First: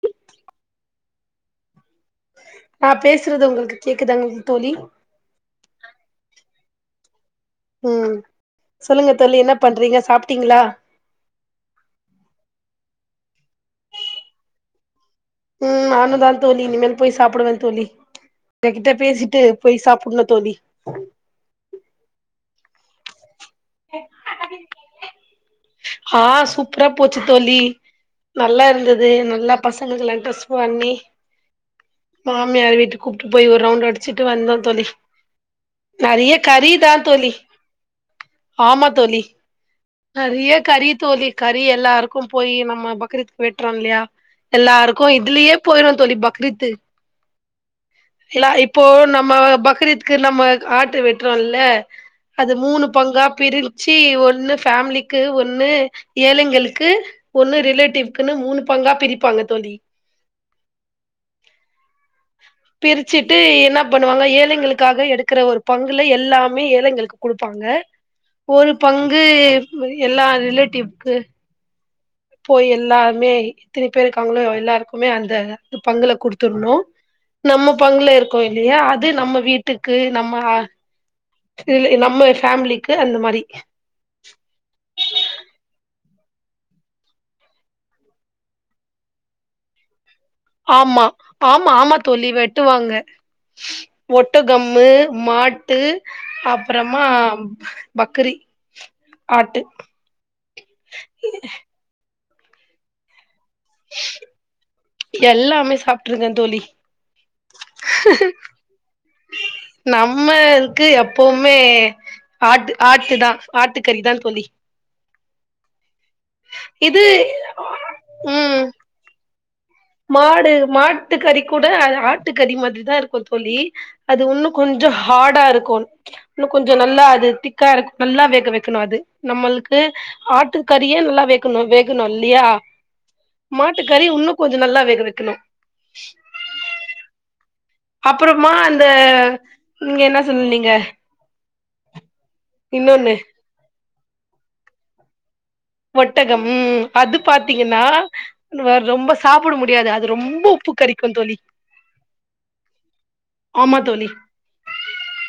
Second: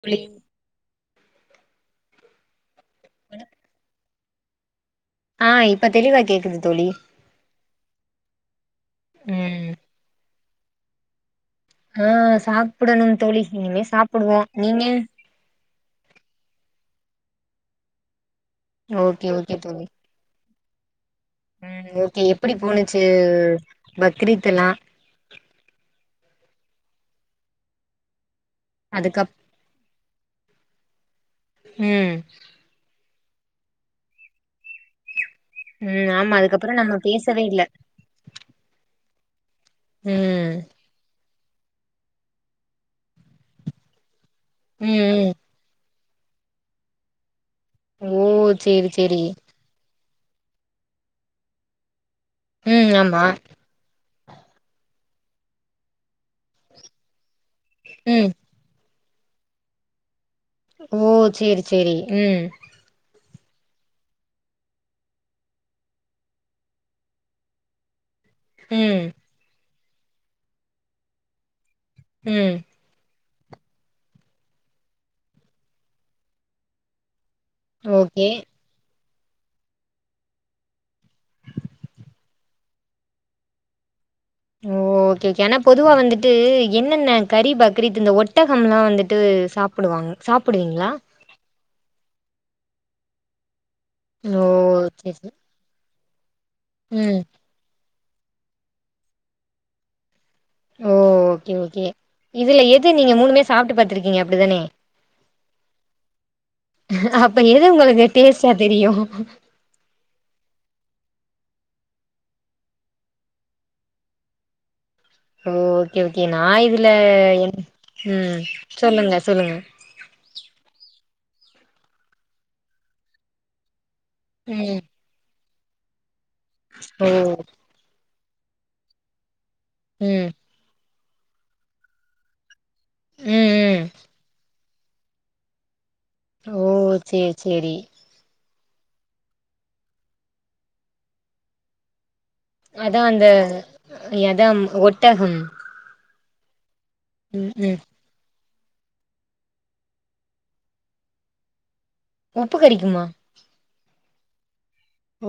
புளி சோ ஆஹபேசுறது உங்களுக்கு கேக் கேக்குதாங்க தோழி ஆஹ் இப்ப தெளிவா கேக்குது தோழி உம் சொல்லுங்க தோழி என்ன ம் பண்றீங்க சாப்பிட்டீங்களா ஹா ஆஹ் சாப்பிடணும் தோழி இனிமே சாப்பிடுவோம் நீங்க உம் நானு தான் தோழி இனிமேல் போய் சாப்பிடுவன் தோழி உங்க கிட்ட ஓகே பேசிட்டு போய் சாப்பிடுனும் தோழி உம் ஓகே எப்படி போணுச்சு பக்ரீத் எல்லா ஆஹ் சூ சூப்பரா போச்சு தோழி நல்லா இருந்தது அதுக்கப் நல்லா பசங்களுக் டெஸ்பண்ணி ம் மாமியார் வீட்டு கூப்பிட்டு போய் ஒரு ரவுண்ட் அடிச்சிட்டு வந்தோம் தோழி ம் நிறைய ஆமா அதுக்கப்புறோ நம்ம கறிதான் தோழி பேசவே இல்ல ஆமா தோழி நேறைய ம் கறி தோழி கறி எல்லாருக்கும் போய் நம்ம பக்ரீத்க்கு வெட்டுறோம் இல்லையா ம் எல்லாருக்கும் ம் இதுலயே போயிரும் தோழி பக்ரீத் ஓ இல்ல இப்போ சேரி சேரி நம்ம பக்ரீத் பக்ரீத்க்கு நம்ம ஆட்டு வெட்டுறோல்ல அது மூணு ம் ஆமா பங்கா பிரிச்சி ஒ ஒண்ணு ஃபேமிலிக்கு ஒண்ணு ஏழங்களுக்கு ஒன்னு ம் ரிலேட்டிவ்க்குனு மூனு பங்கா பிரிப் பாங்க தோழி ஓ செரி செரி ம் ட்டு என்ன பண்ணுவாங்க ட்டு ட்டு ட்டு என்னா பண்ணுவாங்க ஏழைங்களுக்காக எடுக்கிற ஒரு பங்குல எல்லாமே ஏழைங்களுக்கு குடுப்பாங்க ஒரு ம் பங்கு எல்லா ரிலேட்டிவ்க்கு ம் போய் எல்லாமே எத்தனி பேர் இருக்காங்களோ எல்லாருக்குமே அந்த பங்குல குடுத்துணோம் நம்ம பங்குல ஓகே இருக்கோ இல்லையா அத் நம்ம வீட்டுக்கு நம்ம ஆ நம்ம ஃபேமிலிக்கு அந்த மாரி ஓகே ஓகே ஆனா பொதுவா வந்துட்டு என்னென்ன கறி பக்ரீத் இந்த ஒட்டகம்லா வந்துட்டு சாப்படுவாங்க ஆமா ஆமா ஆமா தோலி வெட் வாங்க ஓ ஒட்டகம்மு சேரி சேரி மாட்டு அப்பறமா ம் பக்கிரி ஆட்டு ஓ ஓகே ஓகே இதுல எது நீங்க மூணுமே சா சாப்ட்டு பாத்துருக்கீங்க அப்டிதானே எல்லாமே சாப்ட்ருக்கே தோழி அப்ப எது உங்களுக்கு ஹூஹூ டேஸ்ட்டா தெரியு ஓ நம்மளுக்கு எப்பயுமே ஆட்டு ஆட்டு தா ஆட்டு கறி தா தோலி ஓ ஓகே ஓகே நா இதுல என் ம் சொல்லுங்க சொல்லுங்க மாடு மாட்டுக்கறி கூட ஆட்டுக்கறி மாரி தா இருக்கு தோலி அது ஒன்னு ம் கொஞ்சம் ஹாடா இருக்கு [unintelligible] இன்னு கொஞ்சம் நல்லா ஓ அது திக்கா இருக்கு நல்லா வேக வைக்கணு அது நம்மளுக்கு ம் க்கு ஆட்டுக்கட் பியன வேக்கணும் வேகணும் இல்லயா ம் மாட்டு ம் கறி உன்னுக் கொஞ்சம் நல்லா வேக வைக்கணும் ஓ செரி அப்பறமா அந் அந்த நீங்க என்ன சொன்னீக அதான் அந்த எதம் ஓட்டகம் ஓட்டகம் ம் அது ம் பாத்தீங்கன்னா வர ரொம்ப சாப்பட முடியாது அது ரொம்ப உப்பு கறிக்கும் தொலி உப்பு கறிக்குமா ஆமா தோழி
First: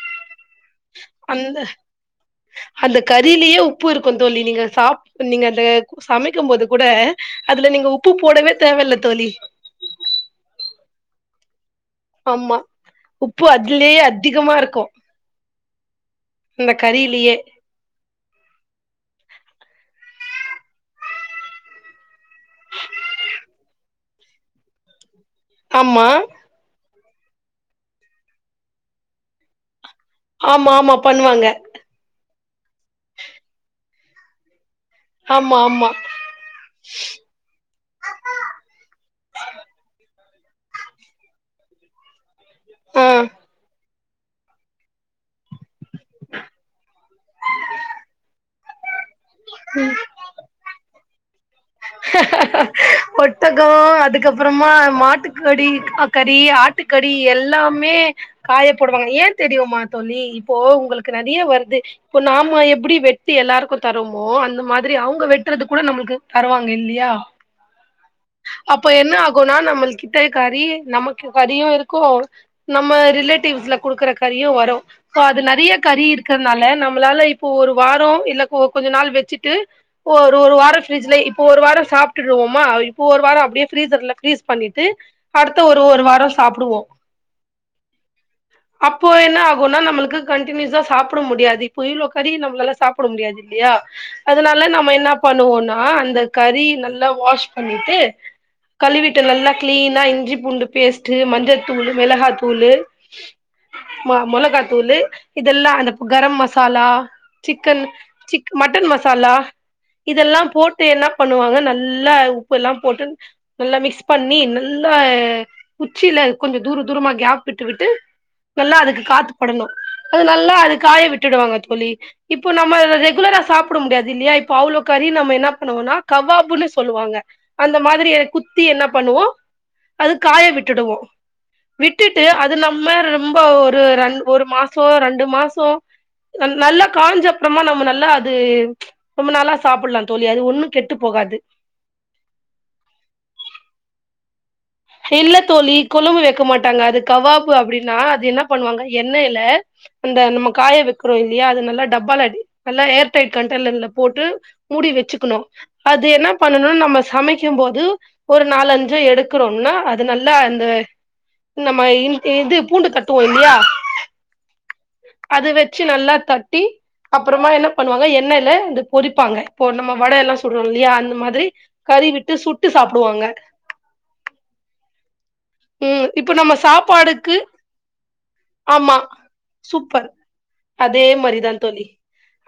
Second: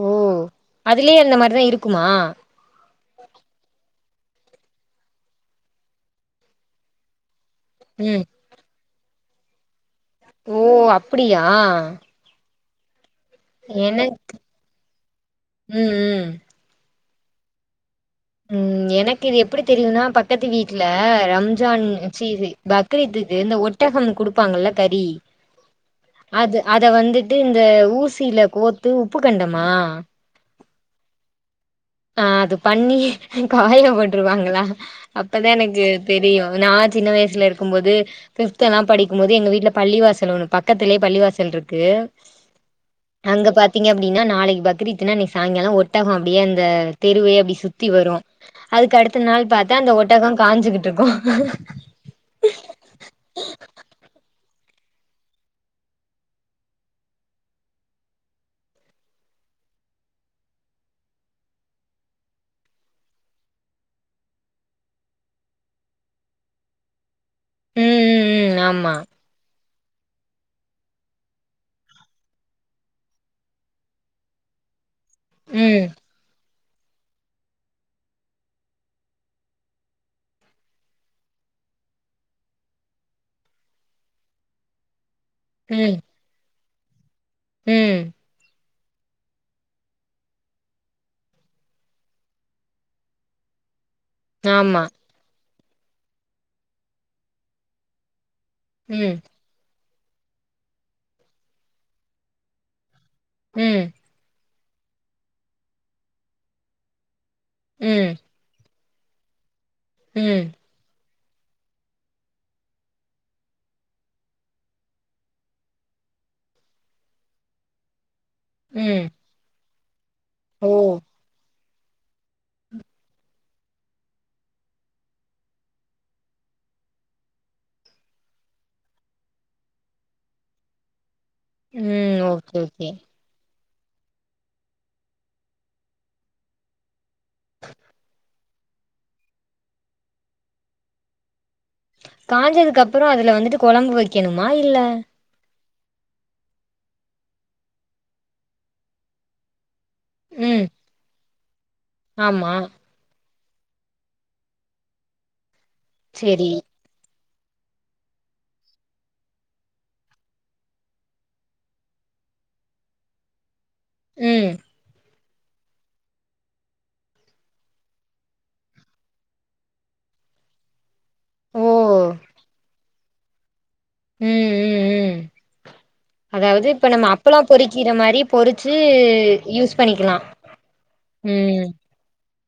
ஓஓ அந்த அந்த கறிலேயே உப்பு இருக்கு கொந்தோல்லி நீங்க சாப்ட நீங்க அந்த சமைக்கும் போது கூட அதுல நீங்க உப்பு ம் போடவே தேவையில்ல தொலி ஓ அப்டியா ஆமா உப்பு அதுலேயே எனக் அதிகமா இருக்கும் ம் ம் இந்த கறில் லியே ம் எனக்கு இது எப்டி தெரியும்னா பக்கத்து வீட்டுல ரம்ஜான் சீ பக்ரீதுக்கு இந்த ஒட்டகம் குடுப்பாங்கல்ல கறி ஆமா இத வந்துட்டு இந்த ஊசியில கோத்து உப்பு கண்டமா ஆமா ஆமா பண்ணுவாங்க அது பண்ணி காய போட்டுருவாங்களா அப்தான் ஆமா எனக்கு ஆமா தெரியும் நான சின்ன வயசுல இருக்கும் போது பிப்து எல்லாம் படிக்கும்போது எங்க வீட்டுல பள்ளிவாசல் இதல ஒன்னு க்கத்திலேயே பள்ளிவாசல் இருக்கு ஆ அங்க பாத்தீங்கப் நீங்க நாளைக்கு பக்கிரித்துன இன்னைக்கு சாயங்காலம் ஒ தவமட்டியன் ம் தெருவு அப்டி சுத்தி வரும் அதுக்கு அடுத்த நாள் பாத்தா அந்த ஒட்டகம் காஞ்சுகிட்டு இருக்கும் ஆ அப்புறமா மாட்டுக்கடி கறி ஆட்டுக்கடி எல்லாமே காயப்பெடுவாங்க ஏன் தெரியுமா தோழி இப்போ உங்களுக்கு நிறைய வருது இப்போ நாம எப்படி வெட்டு எல்லாருக்கும் தரமோ அந்த மாதிரி அவங்க வெட்டுறது கூட நம்மளுக்கு வருவாங்க இல்லையா ம் ம் ம் அப்ப ஆமா என்ன ஆகும்னா நம்மளுக்கு கித்தை கறி நமக்கு கறியோ இருக்கோ நம்ம ரிலேட்டிவ்ஸ்ல குடுக்குற கறியும் வரும் இப்போ அது நறிய ம் கறி இருக்க ருதுனால நம்மளால இப்போ ஒரு வாரோ இல்ல கொஞ்ச நாள் வெச்சுட்டு ஒரு ஒரு வாரோ ஃப்ரிஜ்ல இப்போ ஒரு வாரோ சாப்டுடுவோமா இப்போ ஒரு வாரோ அப்டியே ஃப்ரீசர்ல ஃப்ரீஸ் பண்ணிட்டு அடுத்த ஒரு ஒரு வாரம் சாப்டுவோம் உம் அப்போ என்ன ஆகுன்னா நம்மளுக்கு கண்டினுயூஸா சாப்புட முடியாது இப்போ இவ்ளோ கறி நம்மளால சாப்புட முடியாது இல்லையா அதனால ஆமா நம்ம என்ன பண்ணுவோன்னா ஆஹ் அந்த கறி நல்லா வாஷ் பண்ணிட்டு ம் களிவிட்டு நல்லா கிளீன் நல்லா இஞ்சி பூண்டு பேஸ்ட்டு மஞ்சத்தூளு மிளகாத்தூளு ம் மோலகட்டு தூளு இதெல்லா அந்த கரம் மசாலா சிக்கன் ம் மட்டன் மசா சால்லா இதெல்லா ம் என்ன பண்ணுவாங்க நல்லா உப்பெல்லா போட்டு நல்லா மிக்ஸ் பண்ணி நல்லா குச்சில கொஞ்சோ தூர தூரமா கேப் விட்டு விட்டு நல்லா அதுக்கு ம் காத்துப்படணும் அது நல்லா ஓ அது காய விட்டுடுவாங்க இப்ப நம்ம ரெகுலரா சாப்புட முடியாதுயில்லையா இப்போ அவ்ளோ கறி நம்ம என்ன பண்ணுவோன்னா கவாபுன்னு சொல்லுவாங்க அந்த மாதிரி குத்தி என்ன பண்ணுவோம் அது காய விட்டுடுவோம் ம் விட்டுட்டு அது ஓகே ஓகே நம்ம ரொம்ப ஒரு ரெண் ஒரு மாசோ ரெண்டு மாசோ நல்லா காஞ்ச அப்புறமா நம்ம நல்லா அது ரொம்ப நல்ல சாப்புடலாம் சொல்லி அது ஒன்னும் கெட்டு போகாது காஞ்சதுக்கு அப்புஅதுல வந்துட்டு கொழம்பு வெக்கணோ வோல் இல்ல இல்ல தோழி கொழம்பு வெக்க மாட்டாங்க அது கவாபு அப்டின்னா அது என்ன பண்ணுவாங்க எண்ணெயில அந்த நம்ம ம் காய வெக்குறோ இல்லையா அது நல்லா டப்பால அடி ஆமா நல்லா ஏர்டைட் கண்டெயின்னர்ல போட்டு மூடி வெச்சுக்ணோனும் அது என்ன சேரி பண்ணோன்னா நம்ம சமைக் கும்போது ஒரு நாலஞ்சோ எடு க்குறோல அது நல்லா இந்த நம்ம இது பூண்டு தட்டுவோம் இல்லையா ம் அது வச்சு நல்லா தட்டி அப்புறோமா என்ன பண்ணுவாங்க எண்ணெய்ல அ பொறிப்பாங்க இப்போ நம்ம வடை எல்லாம் சுட்றோம் இல்லயா மாரி ஓ கறி விட்டு சுட்டு சாப்டு போடுவாங்க ம் ம் ம் ம் இப்ப நம்ம அதாவது இப்ப நம்ம சாப்பாடுக்கு அப்பளோ பொறிக்கிற மாரி பொறிச்சு ஆமா யூஸ் சூப்பர் பண்ணிக்கலா அதே மாரிதான் ம் தோலி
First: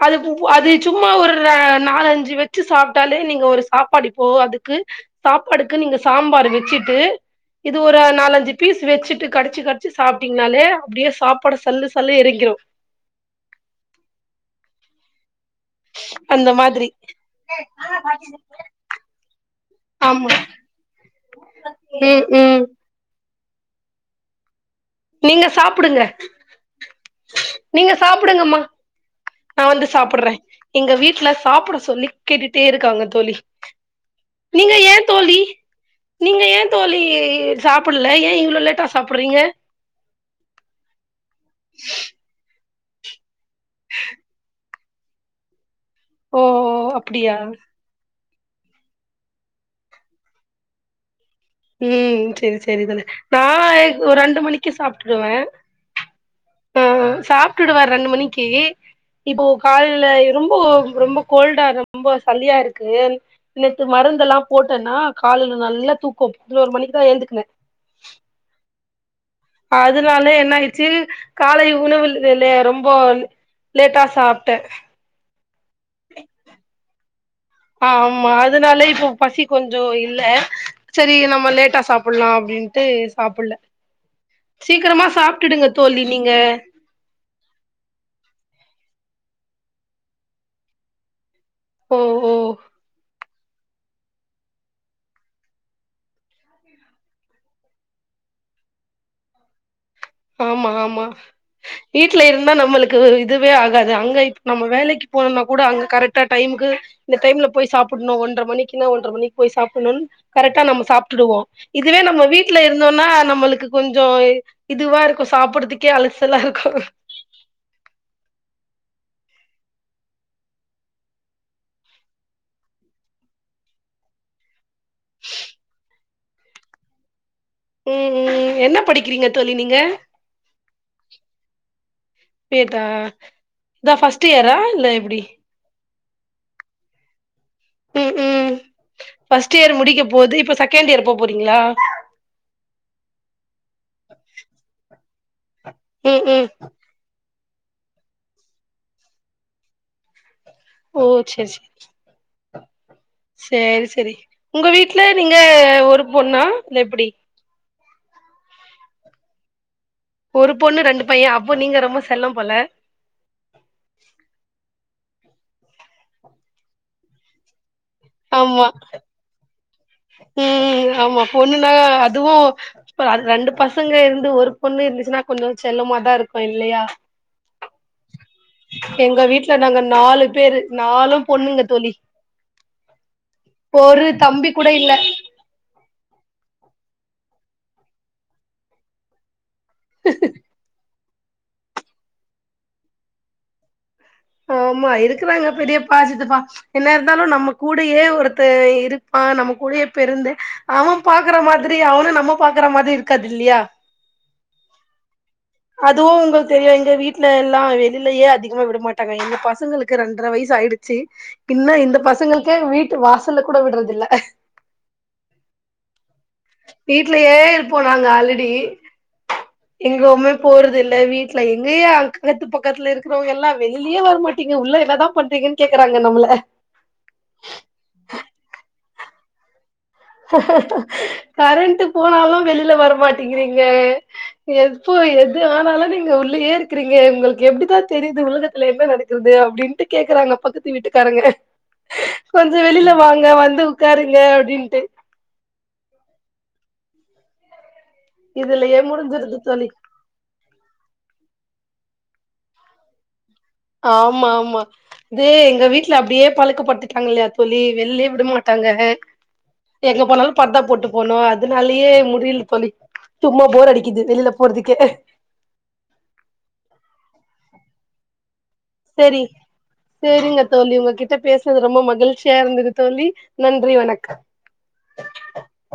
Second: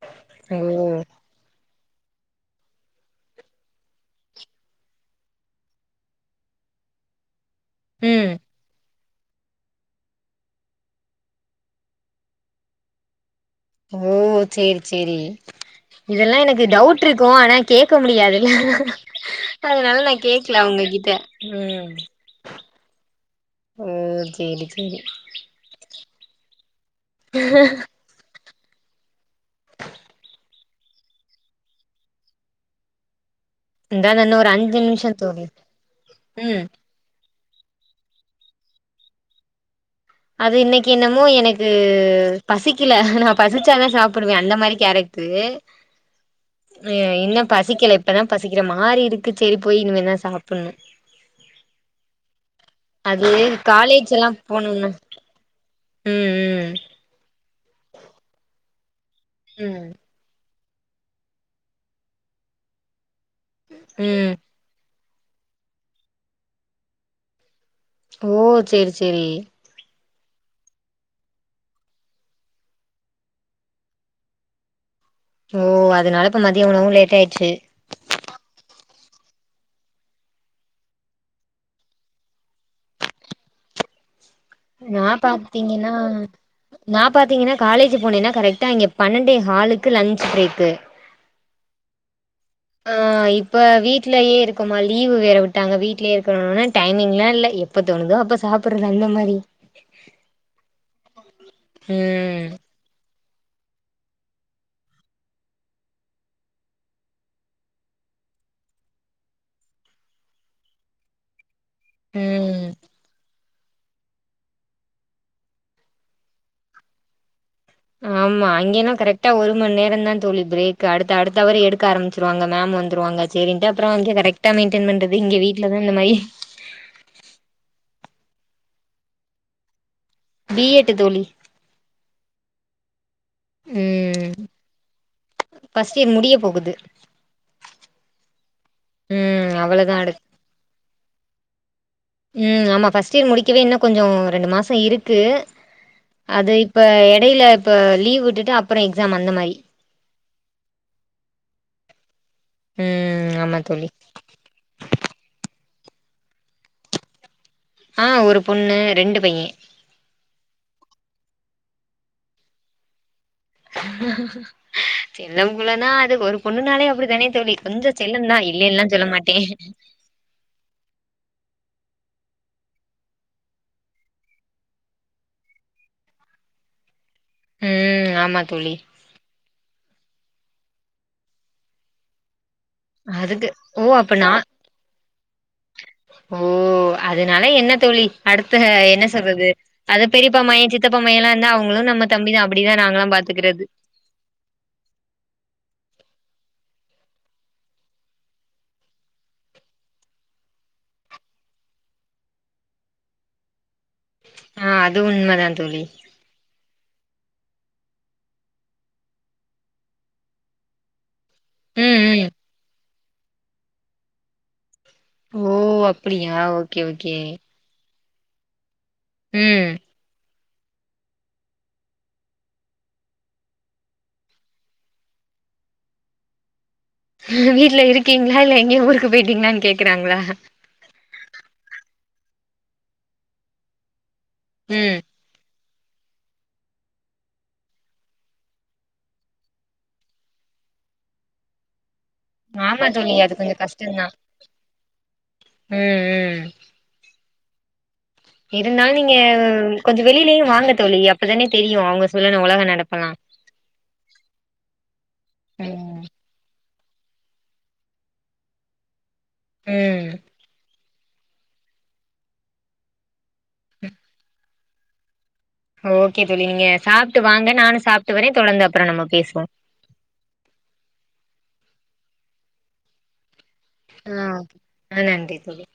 அது அது ஓ சும்மா ஒர் நாலஞ்சு வச்சு சாப்ட்டாலே நீங்க ஒரு சாப்பாடுப்போ அதுக்கு சாப்பாடுக்கு நீங்க சாம்பார் வெச்சிட்டு இது ஒரு ம் நாலஞ்சு பீஸ் வெச்சுட்டு இப்டி கடிச்சு கடிச்சு சாப்பட்டீங்கனாலே அப்டியே சாப்பாடு சல்லு சல்லு எரிங்கிறும் ஓ செரி செரி இதெல்லாம் அந்த எனக்கு மாதிரி டவுட்ருக்கும் ஆனா கேட்க முடியாதுல ஹஹ அதனால நான் ஆமா கேக்கல அவங்ககிட்ட ம் ம் ம் செரி செரி நீங்க சாப்படுங்க நீங்க சாப்படுங்கம்மா நான் வந்து சாப்றேன் எங்க வீட்ல சாப்ட சொல்லி கேட்டுட்டே இருக்காங்க தோலி இந்தா இன்னு ஒரு நீங்க அஞ்சு ஏன் நிமிஷோ தோலி தோழி நீங்க ம் ஏன் தோலி சாப்ல ஏன் இவ்ளோ லேட்டா சாப்பிறீங்க அது இன்னக்கி என்னமோ எனக்கு பசி பசிக்கல நான் பசிச்சாதான் சாப்டுவேன் அந்த மாரி கேரக்டரு ஓ அ அப்டியா இன்னு பசிக்கில இப்பதான் பசிக்கிற மாரி இருக்கு செரி போய் இனிமே தான் சாப்புணும் ம் செரி செரி தோலி காலேஜ் நான எல்லா ரெண்டு மணிக்கு போணும்னா சாப்பட்டேன் சாப்டுவேன் ம் ம் ச்சி உம் சாப் வுட்டுடுவார் ரெண்டு மணிக்கு இப்போ ம் காலல ஆயிரும் ரொம்போ ரொம்ப கோல்டா ரொம்ப சளியா இருக்கு நேத்து ம் மருந்தெல்லாம் போட்டேன்னா காலல நல்லா தூக்கோம் பதினொரு மணிக்குதான் ஏழுந்துக்னே ஓ செரி செரி அதனால என்ன ஆயிடுச்சு காலை உணவுல் வேல ரொம்ப லேட்டா சாப்ட்டேன் ஓ அதனால இப்ப மதிய உணவு லேட் ஆயிட்டு ஆ ஆமா அதனால இப்ப பசி கொஞ்சம் இல்ல சரி நம்ம லேட்டா சாப்புலாம் அப்படின்ட்டு சாப்பில நான பாத்தீங்கன்னா நான பாத்தீங்கன்னா காலேஜ் போனேன்னா கரெக்டா அங்க பன்னெண்டே காலுக்கு லஞ்சச் பிரேக் ஒ ஒ ஆ இப்ப இப்ப வீட்லயே இருக்கோமா லீவு வேற விட்டாங்க வீட்லயே இருக்கணும்னா டைமிங் எல்லாம் இல்ல எப்ப தோணுதோ அப்ப சாப்பிடுறது அந்த மாதிரி ஆமா ஆமா வீட்டுல ம் இருந்தா நம்மளுக்கு ஒரு இதுவே ஆகாது அங்க நம்ம வேலக்கு போனோம்னா கூட அங்க கரெக்டா டைமுக்கு இந்த டைம்ல போய் சாப்படணும் ஒன்றரை மணிக்குன்னா இதுவே நம்ம வீட்டுல ம் இருந்தோம்னா நம்மளுக்கு கொஞ்சம் இதுவா இருக்கும் சாப்பிடுறதுக்கே அலசலா இருக்கும் ஆமா அங்கே எல்லாம் ஒரு மணி நேரம் தான் தோழி பிரேக் அடுத்தவர் மேம் வந்துருவாங்க அங்கே கரெக்ட் என்னபண்றத இங்க வீட்டுல தான் இந்த மாரி உஹம் உம் என்ன படிக்கிறீங்க தோலி நீங்க பி எட்டு தோழி டேட்டா இதான் ஃபஸ்ட் இயரா இல்ல எப்படி ஃபஸ்ட் இயர் முடிய போகுது உம் உம் ம் ஃபர்ஸ்ட் இயர் அவ்வளதா முடிக்க அடுத் போது இப்ப செகண்டியரு போப்போரிங்களா ம் ஆமா ஃபர்ஸ்ட் இயர் முடிக்கவே இன்னும் கொஞ்சம் ரெண்டு மாசம் இருக்கு ம் ம் அது இப்ப இடையில இப்ப லீவ் விட்டுட்டு அப்புறம் எக்ஸாம் அந்த மாதிரி உம் செரி செரி ம் ஆமா தோழி செரி செரி உங்க வீட்டுல நீங்க ஒரு பொண்ணா இல்லா எப்படி ஆ ஒரு பொண்ணு ரெண்டு பையன் ஒரு பொண்ணு ரெண்டு பையன் அப்போ நீங்க ரொம்ப செல்லம் போல சின்னபுள்ளான அதுஒரு பொண்ணு நாளே அப்படி தானே தோழிகொஞ்சம் செல்லந்தா இல்ல ஆமா இல்லானு சொல்ல மாட்டேன் ம் ஆமா பொண்ணுன்னா அதுவும் ரெண்டு பாசங்க இருந்து ஒரு பெண் இருந்த கொஞ்சம் செல்லமா தான் இருக்கும் இல்லையா ம்ம் ஆமா தோழி எங்க வீட்டு்ல நாங்க நாலு பேரு நாளும் பொண்ணுங்க தோழி அதுக்கு ஓ ஒரு அப்ப நான் தம்பி கூட இல்ல ஓ அதனால என்ன தோழி அடுத்த என்ன சொல்றது அது பெரியப்பா மையன் சித்த அப்பமைய எல்லாம் இருந்தா அவங்களும் நம்ம தம்பி தான் அப்படிதான் நாங்களல்லாம் பாத்துக்குறது ஆமா இருக்கறாங்க பெரியப்பாஜித்தப்பா என்ன இருந்தாலும் நம்ம கூடயே ஒருத்த இருப்பான் நம்ம கூடயே பெருந்து அவன் பாக்குற மாரி அவனும் நம்ம பாக்குற மாரி இருக்காது இல்லயா ஆஹ் அது உண்மை தான் தோல அதுவு உங்களுக்கு தெரியு எங்க வீட்டுல எல்லாம் வெளியிலேயே அதிகமா விடமாட்ட எங்க ரெண்டு பசங்களுக்கு ரெண்டர வயசு ஆயிடுச்சு பின்ன இந்த ம் ம் பசங்களுக்கே வீட் வாசல்ல கூட விடுறதுல்ல ஓ அப்படியா ஓகே ஓகே வாங்க ஆல்ரெடி ம் இங்க உம போறது இல்ல வீட்டுல எங்கயும் அக்கத்து பக்கத்துல இருக்கிறவங்க எல்லாம் வெளிலேயே வரமாட்டீங்க உள்ள என்னதான் பண்றீங்கன்னு கேக்குறாங்க நம்மள வீட்டுல இருக்கீங்களா இல்ல எங்க ஊருக்கு போயிட்டீங்களான்னு கே கரெண்ட் போனாலும் வெளியில வரமாட்டிங்கிறீங்க எப்போ ம் எது ஆனாலும் நீங்க உள்ளயே இருக்கிறீங்க உங்களுக்கு எப்படிதான் தெரியுது உலகத்துல என்ன நடக்கது அப்படின்ட்டு கேக்குறாங்க பக்கத்து வீட்டுக்காரங்க கொஞ்சம் ஆமா வெளியில தோழி வாங்க அது கொஞ்சோ வந்து கஷ்டந்தா உட்காருங்க அப்படின்ட்டு ம் ம் உம் இதுலயே இருந்தாலும் நீங்க முடிஞ்சிருது தோழி கொஞ்சம் வெளியிலயும் வாங்க தோழி அப்தானே தெரி யும் அவங்க சொல்லர உலக நடப்பலாம் ஆமா ஆமா இதே எங்க வீட்டுல ம் அப்படியே பழக்கப்பட்டு பன்னிட்டாங்கலாய தோழி வெள்ளே விட மாட்டாங்க எங்க ம் போனாலும் பார்தா போட்டு போனும் அதனாலயே முடில தோழி சும்மா போர் அடிக்குது வெளியில போறதுக் ஒகே ஓகே தோலி நீங்க சாப்பிட்டு வாங்க நானும் சாப்ப இது வரேன் செரி செரிங்க தோழி உங்ககிட்ட பேசுறது ரொம்ப ம- மகிழ்ச்சியா இருந்தது தோழி நன்றி வணக்கம் ஆ ஆ நன்றி தோழி